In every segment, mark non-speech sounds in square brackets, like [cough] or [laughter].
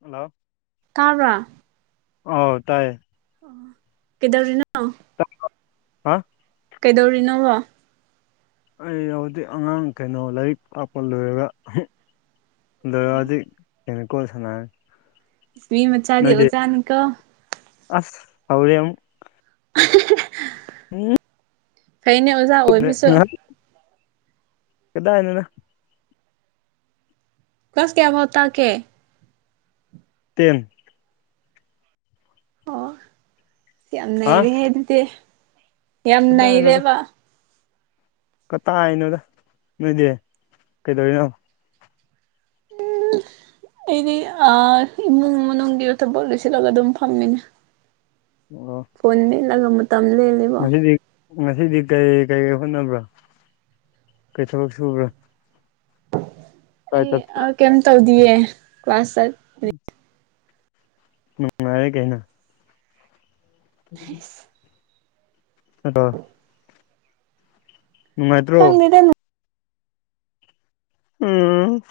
Hello ꯇꯥꯕ꯭ꯔꯥ ꯑꯥꯎ ꯇꯥꯏꯌꯦ ꯀꯤꯗꯧꯔꯤꯅꯣ ꯍꯥ ꯀꯩꯗꯧꯔꯤꯅꯣꯕꯣ ꯑꯩ ꯍꯧꯖꯤꯛ ꯑꯉꯥꯡ ꯀꯩꯅꯣ ꯂꯥꯏꯔꯤꯛ ꯍꯥꯞꯄ ꯂꯣꯏꯔꯒ ꯂꯣꯏꯔꯖꯤꯛ [unintelligible] ꯅꯤꯀꯣꯜ ꯁꯟꯅꯥꯔꯤ ꯃꯤ ꯃꯆꯥꯥꯗꯤ ꯑꯣꯖꯥꯅꯤ ꯀꯣ ꯑꯁ ꯍꯧꯔꯦ ꯑꯃꯨꯛ [unintelligible] ꯎꯝ ꯀꯩꯅꯦ ꯑꯣꯖꯥ ꯑꯣꯏꯕꯁꯨ ꯀꯗꯥꯏꯗꯅꯣ ꯀ꯭ꯂꯥꯁ ꯀꯌꯥꯐꯥꯎ ꯇꯥꯛꯀꯦ ꯇꯦꯟ ꯑꯣ ꯌꯥꯝ ꯍꯥ ꯅꯩꯔꯦꯍꯦ ꯑꯗꯨꯗꯤ ꯌꯥꯝ ꯅꯩꯔꯦꯕ ꯀꯇꯥꯏꯅꯣꯗ ꯅꯣꯏꯗꯤ ꯀꯩꯗꯧꯔꯤꯅꯣ [unintelligible] ꯑꯩꯗꯤ ꯑ ꯏꯃꯨꯡ ꯃꯅꯨꯡꯒꯤ ꯊꯕꯛ ꯂꯣꯏꯁꯤꯜꯂꯒ ꯑꯗꯨꯝ ꯐꯝꯃꯤꯅꯦ ꯑꯣ꯫ ꯐꯣꯟ ꯃꯦꯠꯂꯒ ꯃꯇꯝ ꯂꯦꯜꯂꯦ ꯉꯁꯤꯗꯤ ꯉꯁꯤꯗꯤ ꯀꯩ ꯀꯩ ꯍꯣꯠꯅꯕ꯭ꯔꯥ ꯀꯔꯤ ꯊꯕꯛ ꯁꯨꯕ꯭ꯔꯥ ꯀꯥꯏ ꯑꯩ ꯑ ꯆꯠꯄ꯭ꯔꯥ ꯀꯩꯝ ꯇꯧꯗꯤꯌꯦ ꯀ꯭ꯂꯥꯁ ꯆꯠ ꯎꯝ ꯅꯨꯉꯥꯏꯔꯦ ꯀꯩꯅꯣ ꯎꯝ ꯑꯁ ꯑꯗꯣ ꯅꯨꯡꯉꯥꯏꯇ꯭ꯔꯣ ꯈꯪꯗꯦꯗ ꯎꯝ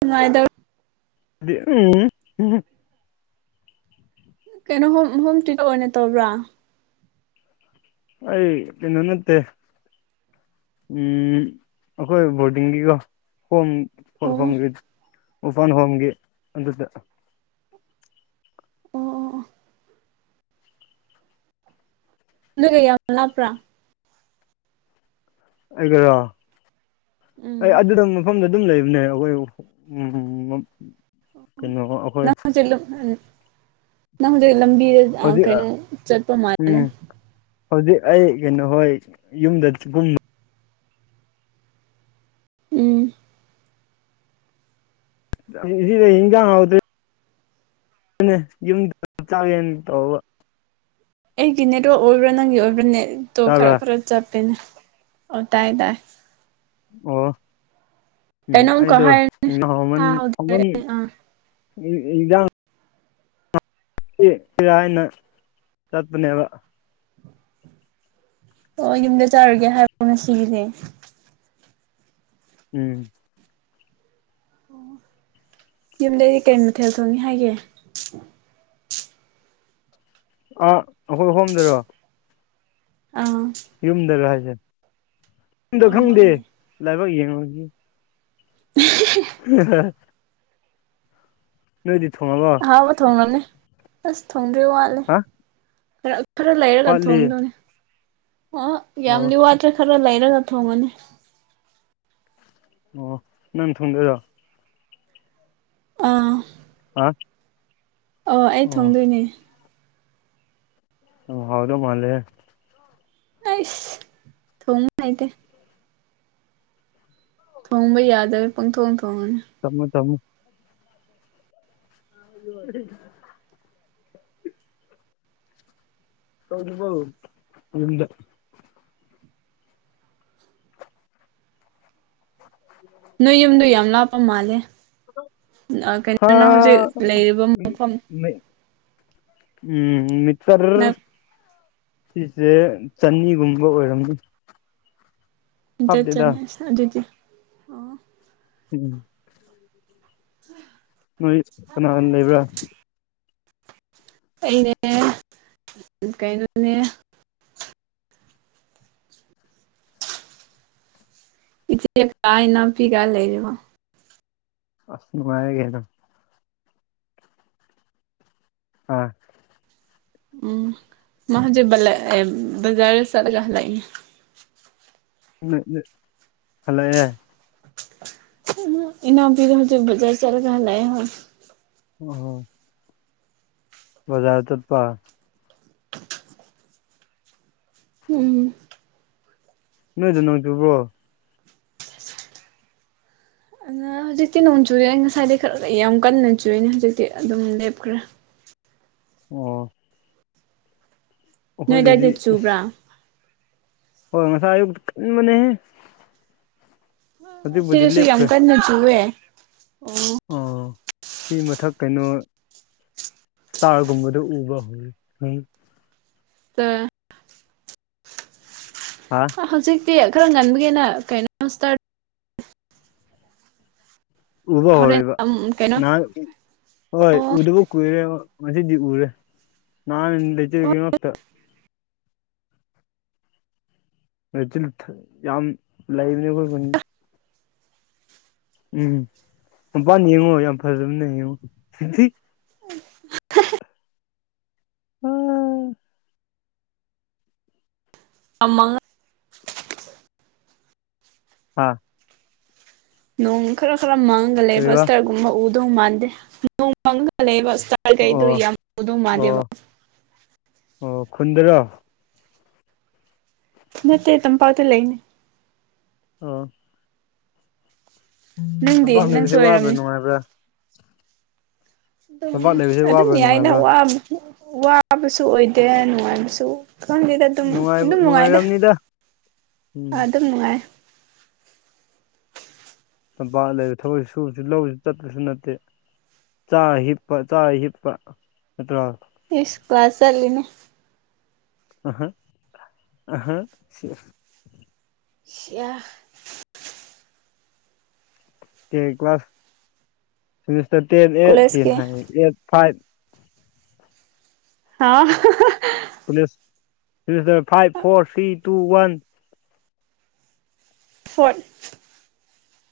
ꯅꯨꯡꯉꯥꯏꯗꯧ [unintelligible] ꯀꯩꯅꯣ [unintelligible] ꯑꯣꯏꯅ ꯇꯧꯕ꯭ꯔꯥ꯫ ꯑꯩ ꯀꯩꯅꯣ ꯅꯠꯇꯦ ꯎꯝ ꯑꯩꯈꯣꯏ ꯕꯣꯔꯗꯤꯡꯒꯤꯀꯣ ꯍꯣꯝ ꯑꯣ ꯑꯣꯔꯐꯥꯟꯒꯤ ꯎꯔꯐꯥꯟ ꯍꯣꯝꯒꯤ ꯑꯗꯨꯗ ꯑꯣ ꯑꯣ [unintelligible] ꯂꯥꯞꯄ꯭ꯔꯥ ꯑꯩꯕꯨꯔꯣ ꯎꯝ ꯑꯩ ꯑꯗꯨꯝ ꯃꯐꯝꯗ ꯑꯗꯨꯝ ꯂꯩꯕꯅꯦ ꯑꯩꯈꯣꯏ ꯎꯝ ꯑꯣ ꯀꯩꯅꯣ ꯑꯩꯈꯣꯏ ꯅꯪ ꯍꯧꯖꯤꯛ ꯅꯪ ꯍꯧꯖꯤꯛ ꯂꯝꯕꯤ ꯑ ꯍꯧꯖꯤꯛ ꯀꯩꯅꯣ ꯆꯠꯄ ꯃꯥꯜ ꯎꯝ ꯍꯧꯖꯤꯛ ꯑꯩ ꯀꯩꯅꯣ ꯍꯣꯏ ꯌꯨꯝꯗ [unintelligible] ꯎꯝ꯫ ꯉꯁꯤꯗꯤ ꯏꯟꯖꯥꯡ ꯍꯥꯎꯗꯨꯔꯤ ꯑꯗꯨꯅꯦ ꯌꯨꯝꯗ ꯆꯥꯛ [unintelligible] ꯇꯧꯕ꯫ ꯑꯩꯒꯤ ꯅꯦꯠꯋꯥꯛ ꯑꯣꯏꯕ꯭ꯔꯥ ꯅꯪꯒꯤ ꯑꯣꯏꯕ꯭ꯔꯥ ꯅꯦꯠꯇꯣ ꯇꯥꯕ꯭ꯔꯥ ꯈꯔ ꯈꯔ ꯆꯠꯄꯦꯅꯦ ꯑꯣ ꯇꯥꯏ ꯇꯥꯏ ꯑꯣ ꯎꯝ ꯀꯩꯅꯣꯝꯀ ꯑꯩꯗꯣ ꯍꯥꯏ [unintelligible] ꯃꯟ ꯇꯥꯍꯧꯗ꯭ꯔꯦ ꯑꯃꯟ ꯑꯥ ꯏ ꯏꯟꯖꯥꯡ ꯁꯤ [unintelligible] ꯍꯥꯏꯅ ꯆꯠꯄꯅꯦꯕ ꯑꯣ ꯌꯨꯝꯗ ꯆꯥꯔꯨꯒꯦ ꯍꯥꯏꯕꯣꯅ ꯁꯤꯒꯤꯁꯦ ꯎꯝ ꯑꯣ ꯌꯨꯝꯗꯗꯤ ꯀꯔꯤ ꯃꯊꯦꯜ ꯊꯣꯡꯅꯤ ꯍꯥꯏꯒꯦ꯫ ꯑꯥ ꯑꯩꯈꯣꯏ ꯍꯣꯝꯗꯔꯣ ꯑꯡ꯫ ꯌꯨꯝꯗꯔ ꯍꯥꯏꯁꯦ ꯌꯨꯝꯗ ꯑꯥ ꯈꯪꯗꯦ ꯃꯥꯅꯦ ꯂꯥꯏꯕꯛ ꯌꯦꯡꯉꯒ ꯎ ꯍꯥ ꯍꯥ ꯅꯣꯏꯗꯤ ꯊꯣꯡꯉꯕꯣ ꯑꯍꯥꯎꯕ ꯊꯣꯡꯉꯝꯅꯤ ꯑꯁ ꯊꯣꯡꯗ꯭ꯔꯤ ꯋꯥꯠꯂꯤ ꯍꯥ ꯈꯔ ꯈꯔ ꯂꯩꯔꯒ ꯋꯥꯠꯂꯤ ꯊꯣꯡꯗꯣꯏꯅꯦ ꯑ ꯑꯣ ꯌꯥꯝꯗꯤ ꯋꯥꯠꯇ꯭ꯔꯦ ꯈꯔ ꯂꯩꯔꯒ ꯊꯣꯡꯉꯅꯤ ꯑꯣ ꯅꯪ ꯊꯨꯡꯗꯔꯣ ꯎꯝ ꯍꯥ ꯑꯣ ꯑꯩ ꯊꯣꯡꯗꯣꯏꯅꯦ ꯎ ꯍꯥꯎꯗꯣ ꯃꯥꯂꯦ ꯑꯁ ꯊꯣ ꯍꯥꯏꯇꯦ ꯊꯣꯡꯕ ꯌꯥꯗꯕꯩ ꯄꯡꯊꯣꯡ ꯊꯣꯡꯉꯤꯅꯤ꯫ ꯊꯝꯃꯣ ꯊꯝꯃꯣ꯫ ꯑꯗꯨ ꯂꯣꯏꯗꯔ꯭ꯤ ꯕꯣ ꯌꯨꯝꯗ ꯎ [inaudible] ꯅꯣꯏ ꯌꯨꯝꯗ ꯌꯥꯝ ꯂꯥꯞꯄ ꯃꯥꯜꯂꯦ ꯍ ꯀꯩꯅꯣꯅ ꯍꯧꯖꯤꯛ ꯂꯩꯔꯤꯕ ꯃꯐꯝ ꯎꯝ ꯃꯤꯆꯔ ꯁꯤꯁꯦ ꯆꯅꯤꯒꯨꯝꯕ ꯑꯣꯏꯔꯝꯅꯤ ꯆꯠ ꯍꯥꯞꯇꯦꯗ ꯆꯅꯦ ꯑꯗꯨꯗꯤ ꯑꯣ ꯎꯝ꯫ ꯎꯝ ꯎ ꯅꯣꯏ ꯀꯅꯥꯒ ꯂꯩꯕ꯭ꯔꯥ꯫ ꯑꯩꯅꯦ ꯀꯩꯅꯣ ꯆꯨꯑꯦ꯫ ꯏꯆꯦ ꯀꯥꯏꯅ ꯄꯤꯒꯥꯏ ꯂꯩꯔꯕ ꯑꯁ ꯅꯨꯡꯉꯥꯏ [unintelligible] ꯑ ꯎꯝ ꯃꯖꯤꯦ ꯖꯔꯁꯂꯒꯂꯏ [unintelligible] ꯍꯜꯂꯛꯑꯦ ꯏꯅꯥ ꯐꯗ ꯍꯧꯖꯤ ꯖꯔ ꯆꯂꯒ ꯍꯗ ꯍ ꯑꯣ ꯕꯖꯥꯔ ꯆꯠꯄ ꯎꯝ ꯅꯣꯏꯗꯣ ꯅꯣꯡ ꯆꯨꯕ꯭ꯔꯣ ꯑꯗ ꯍꯧꯖꯤꯛꯇꯤ ꯅꯣꯡ ꯆꯨꯏꯌꯦ ꯉꯁꯥꯏꯗꯤ ꯈꯔꯒ ꯌꯥꯝ ꯀꯟꯅ ꯆꯨꯏꯅꯦ ꯍꯧꯖꯤꯛꯇꯤ ꯑꯗꯨꯝ ꯂꯦꯞꯈ꯭ꯔꯦ ꯑꯣ ꯅꯣꯏꯗꯥꯏ ꯑꯩꯈꯣꯏꯗꯗꯤ ꯅꯣꯡ ꯆꯨꯕ꯭ꯔꯥ꯫ ꯍꯣꯏ ꯉꯁꯥꯏ ꯑꯌꯨꯛꯇ ꯀꯅꯤ ꯃꯅꯦ ꯍꯦ ꯁꯤꯗꯁꯨ ꯌꯥꯝ ꯂꯦꯞꯈ꯭ꯔꯦ ꯀꯟꯅ ꯆꯨꯋꯦ ꯎꯝ꯫ ꯑ ꯁꯤ ꯃꯊꯛ ꯀꯩꯅꯣ ꯁ꯭ꯇꯥꯔꯒꯨꯝꯕꯗꯣ ꯎꯕ꯭ꯔꯣ [unintelligible] [unintelligible] ꯍꯥ ꯍꯧꯖꯤꯛꯇꯤ ꯈꯔ ꯉꯟꯕꯒꯤꯅ ꯀꯩꯅꯣ [unintelligible] ꯎꯕ ꯍꯣꯔꯦꯟ ꯍꯧꯔꯤꯕ ꯀꯩꯅꯣ ꯅꯍꯥꯟ ꯍꯣꯏ ꯎꯗꯕ ꯀꯨꯏꯔꯦꯕ ꯉꯁꯤꯗꯤ ꯎꯔꯦ ꯅꯍꯥꯟ ꯂꯩꯖꯤꯜꯒꯤꯉꯥꯛꯇ ꯂꯩꯆꯤꯜ ꯊꯥꯥ ꯌꯥꯝ ꯂꯩꯕꯅꯦ ꯑꯩꯈꯣꯏ ꯈꯨꯟ ꯎꯝ ꯃꯄꯥꯟ ꯌꯦꯡꯉꯣ ꯌꯥꯝ ꯐꯖꯕꯅ ꯌꯦꯡꯉꯣ ꯐꯝꯃꯥꯒ ꯑꯥ ꯅꯣꯡ ꯈꯔ ꯈꯔ ꯃꯪꯉꯒ ꯂꯩꯕ ꯀꯔꯤꯕ ꯏꯁꯇꯥꯔꯒꯨꯝꯕ ꯎꯗꯧ ꯃꯥꯟꯗꯦ ꯅꯣꯡ ꯃꯪꯉꯥꯒ ꯂꯩꯕ ꯏꯁꯇꯥꯔ ꯀꯩꯗꯣ ꯑꯣ ꯌꯥꯝ ꯎꯗꯧ ꯑꯣ ꯃꯥꯜꯗꯦꯕ ꯑꯣ ꯈꯨꯟꯗ꯭ꯔꯣ ꯅꯠꯇꯦ ꯇꯝꯄꯥꯛꯇ ꯂꯩꯅꯦ ꯑꯣ ꯅꯪꯗꯤ ꯇꯝꯄꯥꯛ ꯅꯪꯁꯨ ꯂꯩꯕꯁꯦ ꯋꯥꯕ꯭ꯔꯥ ꯑꯣꯏꯔꯝꯅꯤ ꯅꯨꯡꯉꯥꯏꯕ꯭ꯔꯥ ꯑꯗꯨꯝ ꯇꯝꯄꯥꯛ ꯂꯩꯕꯁꯦ ꯑꯗꯨꯝ ꯋꯥꯕ꯭ꯔꯥ ꯌꯥꯏꯅ ꯅꯨꯡꯉꯥꯏꯕ꯭ꯔꯥ ꯋꯥꯕ ꯋꯥꯕꯁꯨ ꯑꯣꯏꯗꯦ ꯅꯨꯡꯉꯥꯏꯕꯁꯨ ꯈꯪꯗꯦꯗ ꯑꯗꯨꯝ ꯅꯨꯡꯉꯥꯏꯕ ꯑꯗꯨꯝ ꯅꯨꯡꯉꯥꯏꯗ ꯅꯨꯡꯉꯥꯏꯔꯝꯅꯤꯗ ꯎꯝ ꯑꯗꯨꯝ ꯅꯨꯡꯉꯥꯏ ꯇꯝꯄꯥꯛ ꯂꯩꯔ ꯊꯕꯛꯁꯨ ꯁꯨꯕꯁꯨ ꯂꯧꯁꯨ ꯆꯠꯇꯄꯁꯨ ꯅꯠꯇꯦ ꯆꯥꯔ ꯍꯤꯞꯄ ꯆꯥꯔ ꯍꯤꯞꯄ ꯅꯠꯇ꯭ꯔꯥ ꯏꯁ ꯀ꯭ꯂꯥꯁ ꯆꯠꯂꯤꯅꯦ [unintelligible] ꯁꯤꯌꯥ class semester ten eight ten ꯀꯣꯂꯦꯖꯀꯤ ꯍꯥꯏ ꯑꯦꯠ ꯐꯥꯏꯚ [unintelligible] ꯀꯣꯂꯦꯁ semester five four three two one ꯐꯔꯣꯠ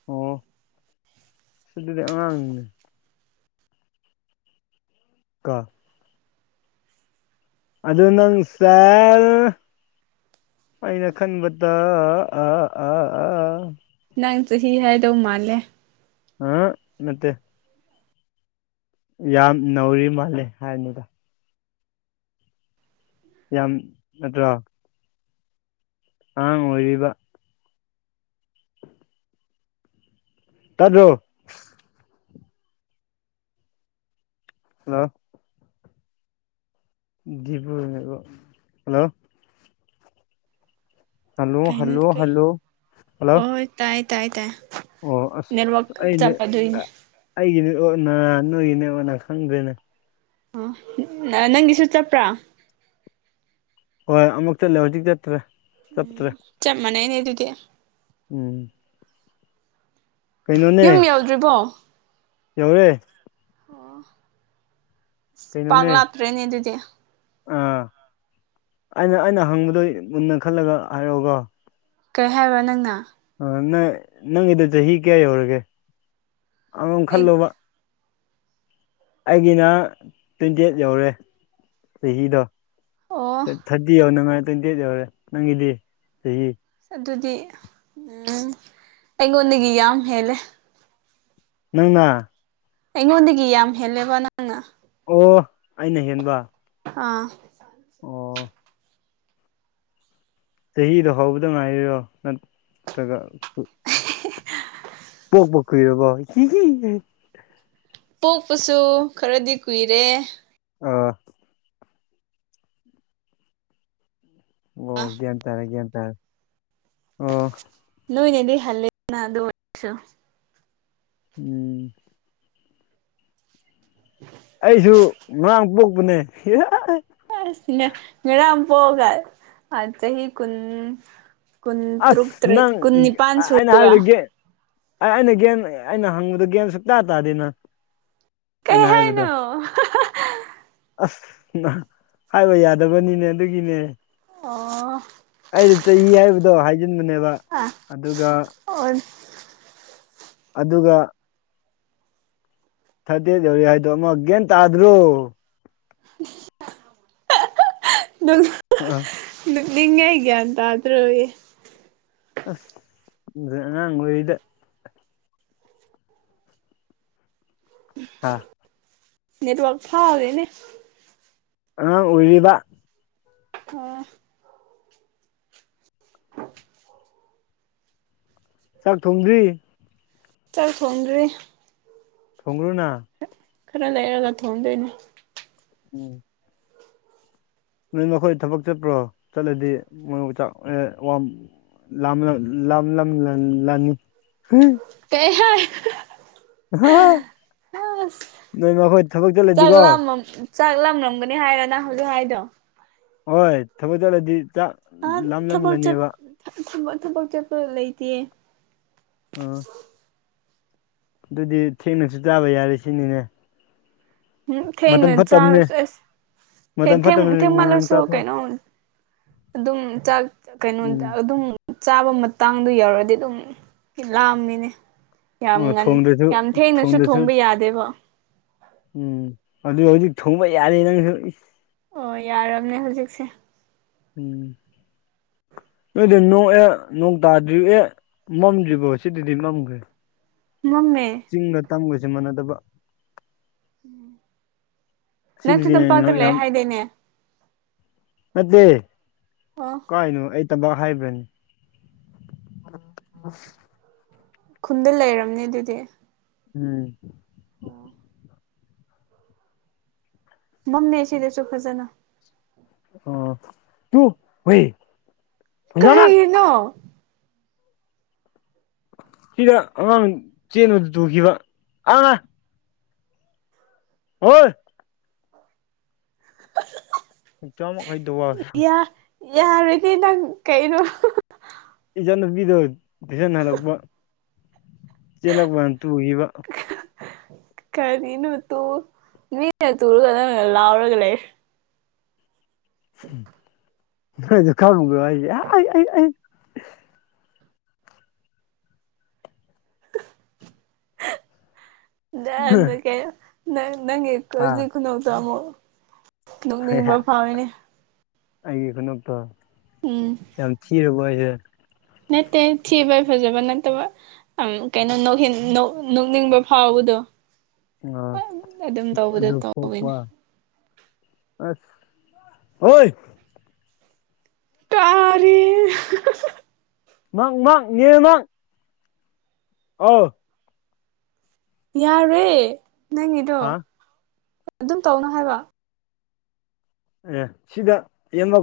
ꯑꯣ ꯑꯗꯨꯗꯤ ꯑꯉꯥꯡꯅꯤꯅꯦ [unintelligible] ꯑꯗꯨ ꯅꯪꯁꯦ ꯑꯩꯅ ꯈꯟꯕꯗ ꯑ ꯑ ꯑꯥ ꯑꯥ ꯅꯪ ꯆꯍꯤ ꯍꯥꯏꯗꯧ ꯃꯥꯜꯂꯦ ꯑꯥ ꯅꯠꯇꯦ ꯌꯥꯝ ꯅꯧꯔꯤ ꯃꯥꯜꯂꯦ ꯍꯥꯏꯝꯅꯤꯗ ꯌꯥꯝ ꯅꯠꯇ꯭ꯔꯣ ꯑꯉꯥꯡ ꯑꯣꯏꯔꯤꯕ ꯇꯥꯗꯔꯣ ꯍꯜꯂꯣ [unintelligible] ꯍꯜꯂꯣ ꯍꯜꯂꯣ ꯀꯩꯅꯣ ꯍꯜꯂꯣ ꯀꯩ ꯍꯜꯂꯣ ꯍꯜꯂꯣ ꯑꯣ ꯇꯥꯏ ꯇꯥꯏ ꯇꯥꯏ ꯑꯣ ꯅꯦꯠꯋꯥꯛ ꯆꯞꯄ ꯑꯗꯨꯏꯅꯦ ꯑꯩꯒꯤ ꯅꯦꯠꯋꯥꯛꯅ ꯅꯣꯏꯒꯤ ꯅꯦꯠꯋꯥꯛꯅꯔ ꯈꯪꯗ꯭ꯔꯦꯅꯦ ꯑ ꯅꯪꯒꯤꯁꯨꯨ ꯆꯞꯄ꯭ꯔꯥ ꯍꯣꯏ ꯑꯃꯨꯛꯇꯥ [unintelligible] ꯆꯠꯇ꯭ꯔꯦ ꯎꯝ ꯆꯠꯇ꯭ꯔꯦ ꯆꯞ ꯃꯥꯅꯩꯅꯦ ꯑꯗꯨꯗꯤ ꯎꯝ ꯌꯨꯝ ꯀꯩꯅꯣꯅꯦ ꯌꯧꯗ꯭ꯔꯤꯕꯣ ꯌꯧꯔꯦ ꯑꯣ ꯑꯁ ꯄꯥꯛ ꯀꯩꯅꯣꯅꯦ ꯂꯥꯛꯇ꯭ꯔꯦꯅꯦ ꯑꯗꯨꯗꯤ ꯑꯥ ꯑꯩꯅ ꯑꯩꯅ ꯍꯪꯕꯗꯣ ꯃꯨꯟꯅ ꯈꯜꯂꯒ ꯍꯥꯏꯔꯛꯑꯣꯀꯣ ꯀꯩ ꯍꯥꯏꯕ ꯅꯪꯅ ꯅꯪ ꯅꯪꯒꯤꯗ ꯆꯍꯤ ꯀꯌꯥ ꯌꯧꯔꯒꯦ ꯑꯣꯝ ꯑꯩ ꯈꯜꯂꯣꯕ ꯑꯩꯒꯤꯅ ꯇ꯭ꯋꯦꯟꯇꯤ ꯑꯩꯠ ꯌꯧꯔꯦ ꯆꯍꯤꯗꯣ ꯑꯣ ꯊꯥꯔꯇꯤ ꯌꯧꯅꯉꯥꯏ ꯇ꯭ꯋꯦꯟꯇꯤ ꯑꯩꯠ ꯌꯧꯔꯦ ꯅꯪꯒꯤꯗꯤ ꯆꯍꯤ꯫ ꯑꯗꯨꯗꯤ ꯎꯝ ꯑꯩꯉꯣꯟꯗꯒꯤ ꯌꯥꯝ ꯍꯦꯜꯂꯦ ꯅꯪꯅ ꯑꯩꯉꯣꯟꯗꯒꯤ ꯌꯥꯝ ꯍꯦꯜꯂꯦꯕ ꯅꯪꯅ ꯑꯣ ꯑꯩꯅ ꯍꯦꯟꯕ ꯑꯥ ꯑꯣ ꯆꯍꯤꯗꯣ ꯍꯧꯕꯗ ꯉꯥꯏꯔꯤꯔꯣ ꯅꯠꯇ꯭ꯔꯒ ꯄꯣꯛꯄ ꯀꯨꯏꯔꯕꯣ ꯄꯣꯛꯄꯁꯨ ꯈꯔꯗꯤ ꯀꯨꯏꯔꯦ ꯑꯥ ꯑꯣ ꯒ꯭ꯌꯥꯟ ꯇꯥꯔꯦ ꯒ꯭ꯌꯥꯟ ꯇꯥꯔꯦ ꯑꯣ ꯅꯣꯏꯅꯦꯗꯤ ꯍꯜꯂꯦꯅ ꯑꯗꯨ ꯑꯣꯏꯁꯨ ꯎꯝ ꯎ ꯑꯩꯁꯨ ꯉꯥꯡ ꯄꯣꯛꯄꯅꯦ ꯉꯔꯝ ꯄꯒ ꯑ ꯆꯍꯤ ꯆꯍꯤ ꯀꯟ ꯑꯁ ꯅꯪ ꯑꯩꯅ ꯁꯨꯔꯦꯕ ꯍꯥꯏꯖꯒꯦ ꯑꯦ ꯑꯩꯅ ꯒꯌꯥꯟ ꯑꯩꯅ ꯍꯪꯕꯗ ꯒꯌꯥꯟ ꯁꯨꯛꯇ ꯇꯥꯗꯦꯅ ꯀꯩ ꯑꯩꯅ ꯍꯥꯏꯕꯗꯣ꯫ ꯍꯥꯏꯅꯣ ꯑꯁ ꯍꯥꯏꯕ ꯌꯥꯗꯕꯅꯤꯅꯦ ꯑꯗꯨꯒꯤꯅꯦ ꯑꯣ ꯑꯩꯗꯤ ꯆꯍꯤ ꯍꯥꯏꯕꯗꯣ ꯍꯥꯏꯖꯤꯟꯕꯅꯦꯕ ꯑꯥ ꯑꯗꯨꯒ ꯑꯣ ꯑꯗꯨꯒ ꯊꯥꯗꯦ ꯌꯧꯔꯤ ꯍꯥꯏꯗꯣ ꯒꯌ꯭ꯥꯟ ꯇꯥꯗ꯭ꯔꯦ ꯅꯪ ꯑ ꯑ ꯅꯤꯡꯉ ꯍꯦꯒꯇꯗ꯭ꯔꯣ ꯑꯁ ꯈꯡꯗ꯭ꯔꯦ ꯑꯉꯥꯡ ꯑꯣꯏꯔꯤꯗ꯫ ꯍꯥ ꯅꯦꯠꯋꯥꯔꯛ ꯐꯥꯒꯔꯦꯅꯦ ꯑ ꯑꯣꯏꯔꯤꯕ ꯑ [inaudible] ꯆꯥꯛ ꯊꯣꯡꯗ꯭ꯔꯤ ꯆꯥꯛ ꯊꯣꯡꯗ꯭ꯔꯤ꯫ ꯊꯣꯡꯉꯨꯔꯣꯅ ꯈꯔ ꯂꯩꯔꯒ ꯊꯣꯡꯗꯣꯏꯅꯦ꯫ ꯎꯝ ꯅꯣꯏ ꯃꯈꯣꯏ ꯊꯕꯛ ꯆꯠꯄ꯭ꯔꯣ ꯆꯠꯂꯗꯤ ꯃꯣꯏ ꯆꯥꯛ ꯂꯝ ꯂꯝ ꯂꯝ ꯂ ꯂꯅꯤ ꯀꯩ ꯍꯥꯏꯥꯏ [unintelligible] ꯊꯕꯛ ꯆꯠꯂꯗꯤꯀꯣ ꯆꯥꯛꯂꯝꯂꯝꯝꯒꯅꯤ ꯍꯥꯏꯔ ꯅꯍꯜꯂꯨ ꯍꯥꯏꯗꯣ ꯍꯣꯏ ꯊꯕ ꯆꯧꯗꯤ ꯆ ꯑ ꯊ ꯊꯕꯛ ꯆꯠꯄ ꯂꯩꯇꯦ ꯑꯥ ꯑꯗꯨꯗꯤ ꯊꯦꯡꯅꯖꯨ ꯆꯥꯕ ꯌꯥꯔꯦ ꯁꯤꯅꯤꯅꯦ ꯎꯝ ꯃꯇꯝ ꯊꯦꯡꯅ ꯐꯠꯇꯕꯅꯦ ꯆꯥꯔꯁꯨ ꯊꯦ ꯃꯇꯝ ꯊꯦꯡ ꯐꯠꯇꯕꯅꯤ ꯉꯟꯅ ꯊꯦꯡꯃꯥꯜꯂꯁꯨ ꯆꯥꯊꯣꯛ ꯀꯩꯅꯣ ꯑꯗꯨꯝ ꯆꯥꯛ ꯎꯝ ꯀꯩꯅꯣꯅꯤꯗ ꯑꯗꯨꯝ ꯆꯥꯕ ꯃꯇꯥꯡꯗꯣ ꯌꯧꯔꯛꯑꯗꯤ ꯑꯗꯨꯝ ꯂꯥꯝꯃꯤꯅꯦ ꯌꯥꯝ ꯑꯣ ꯉꯟ ꯊꯣꯡꯗ꯭ꯔꯁꯨ ꯌꯥꯝ ꯊꯦꯡꯅꯁꯨ ꯊꯣꯡꯗ꯭ꯔꯁꯨ ꯊꯣꯡꯕ ꯌꯥꯗꯦꯕ ꯎꯝ ꯑꯗꯨ ꯍꯧꯖꯤꯛ ꯊꯣꯡꯕ ꯌꯥꯔꯦ ꯅꯪꯁꯨ ꯑꯣ ꯌꯥꯔꯕꯅꯦ ꯍꯧꯖꯤꯛꯁꯦ ꯎꯝ ꯅꯣꯏꯗꯤ ꯅꯣꯡ ꯅꯣꯡ ꯇꯥꯗ꯭ꯔꯤꯕ ꯑꯦ ꯃꯝꯗ꯭ꯔꯤꯕꯣ ꯁꯤꯗꯥꯗꯤ ꯃꯝꯈ꯭ꯔꯦ ꯃꯝꯃꯦ ꯆꯤꯡꯒ ꯇꯝꯒꯖꯦ ꯃꯥꯟꯅꯗꯕ ꯅꯪꯁꯨ ꯁꯤꯗꯗꯤ ꯇꯝꯄꯥꯛꯇ ꯌꯥꯝ ꯂꯩꯑꯦ ꯍꯥꯏꯗꯣꯏꯅꯦ ꯅꯠꯇꯦ ꯑꯣ ꯀꯥꯔꯥꯏꯗꯅꯣ ꯑꯩ ꯇꯝꯄꯥꯛ ꯍꯥꯏꯕ꯭ꯔꯅꯦ ꯈꯨꯟꯗ ꯂꯩꯔꯝꯃꯅꯦ ꯑꯗꯨꯗꯤ ꯎꯝ ꯑꯣ ꯃꯝꯃꯦ ꯁꯤꯗꯁꯨ ꯐꯖꯅ ꯑꯣ ꯇꯨ ꯍꯣꯏ ꯀꯔꯤ ꯅꯣ ꯁꯤꯗ ꯑꯉꯥꯡ ꯆꯦꯟꯕꯗꯨ ꯇꯨꯈꯤꯕ ꯑꯥ ꯍꯣꯏ [unintelligible] ꯌꯥꯔꯦꯗꯤ ꯅꯪ ꯀꯩꯅꯣ ꯏꯆꯟꯅꯨꯄꯤꯗꯣ ꯇꯨꯏꯁꯟ ꯍꯜꯂꯛꯄ ꯆꯦꯜꯂꯛꯄꯗ ꯇꯨꯒꯤꯕ ꯀꯔꯤꯅꯣ ꯇꯨ ꯃꯤꯅ ꯇꯨꯔꯒ ꯅꯪꯅ ꯂꯥꯎꯔꯒ ꯂꯩꯔꯦ ꯈꯥꯔꯨꯖꯨ ꯈꯪꯕ꯭ꯔꯣ ꯍꯥꯏꯖꯦ ꯑꯩ ꯑꯩ ꯑꯩ ꯗꯌꯥꯟꯗ ꯀꯩꯅꯣ ꯅꯪ ꯅꯪꯒꯤ ꯍꯧꯖꯤꯛ ꯈꯨꯅꯣꯛꯇꯣ ꯑꯃꯨꯛ ꯅꯣꯛꯅꯤꯡꯕ ꯑꯥ ꯐꯥꯎꯋꯤꯅꯦ ꯑꯩꯒꯤ ꯈꯨꯅꯣꯛꯇꯣ ꯎꯝ ꯌꯥꯝ ꯊꯤꯔꯕꯣ ꯍꯥꯏꯁꯦ ꯅꯠꯇꯦ ꯊꯤꯕꯩ ꯐꯖꯕ ꯅꯠꯇꯕ ꯑꯪ ꯀꯩꯅꯣ ꯅꯣꯛꯍꯤꯟ ꯅꯣꯛꯅꯤꯡꯕ ꯐꯥꯎꯕꯗꯣ ꯑꯥ ꯑꯗꯨꯝ ꯇꯧꯕꯗꯣ ꯑꯗꯨ ꯇꯧꯋꯤꯅꯦ ꯄꯣꯛꯄ ꯑꯥꯁ ꯍꯣꯏ ꯀꯥꯔꯤꯅꯣ ꯃꯪ ꯃꯥꯡ [unintelligible] ꯍꯥꯎ ꯌꯥꯔꯦ ꯅꯪꯒꯤꯗꯣ ꯍꯥ ꯑꯗꯨꯝ ꯇꯧꯅꯣ ꯍꯥꯏꯕ ꯑꯦ ꯁꯤꯗ ꯇꯦꯟꯃꯥ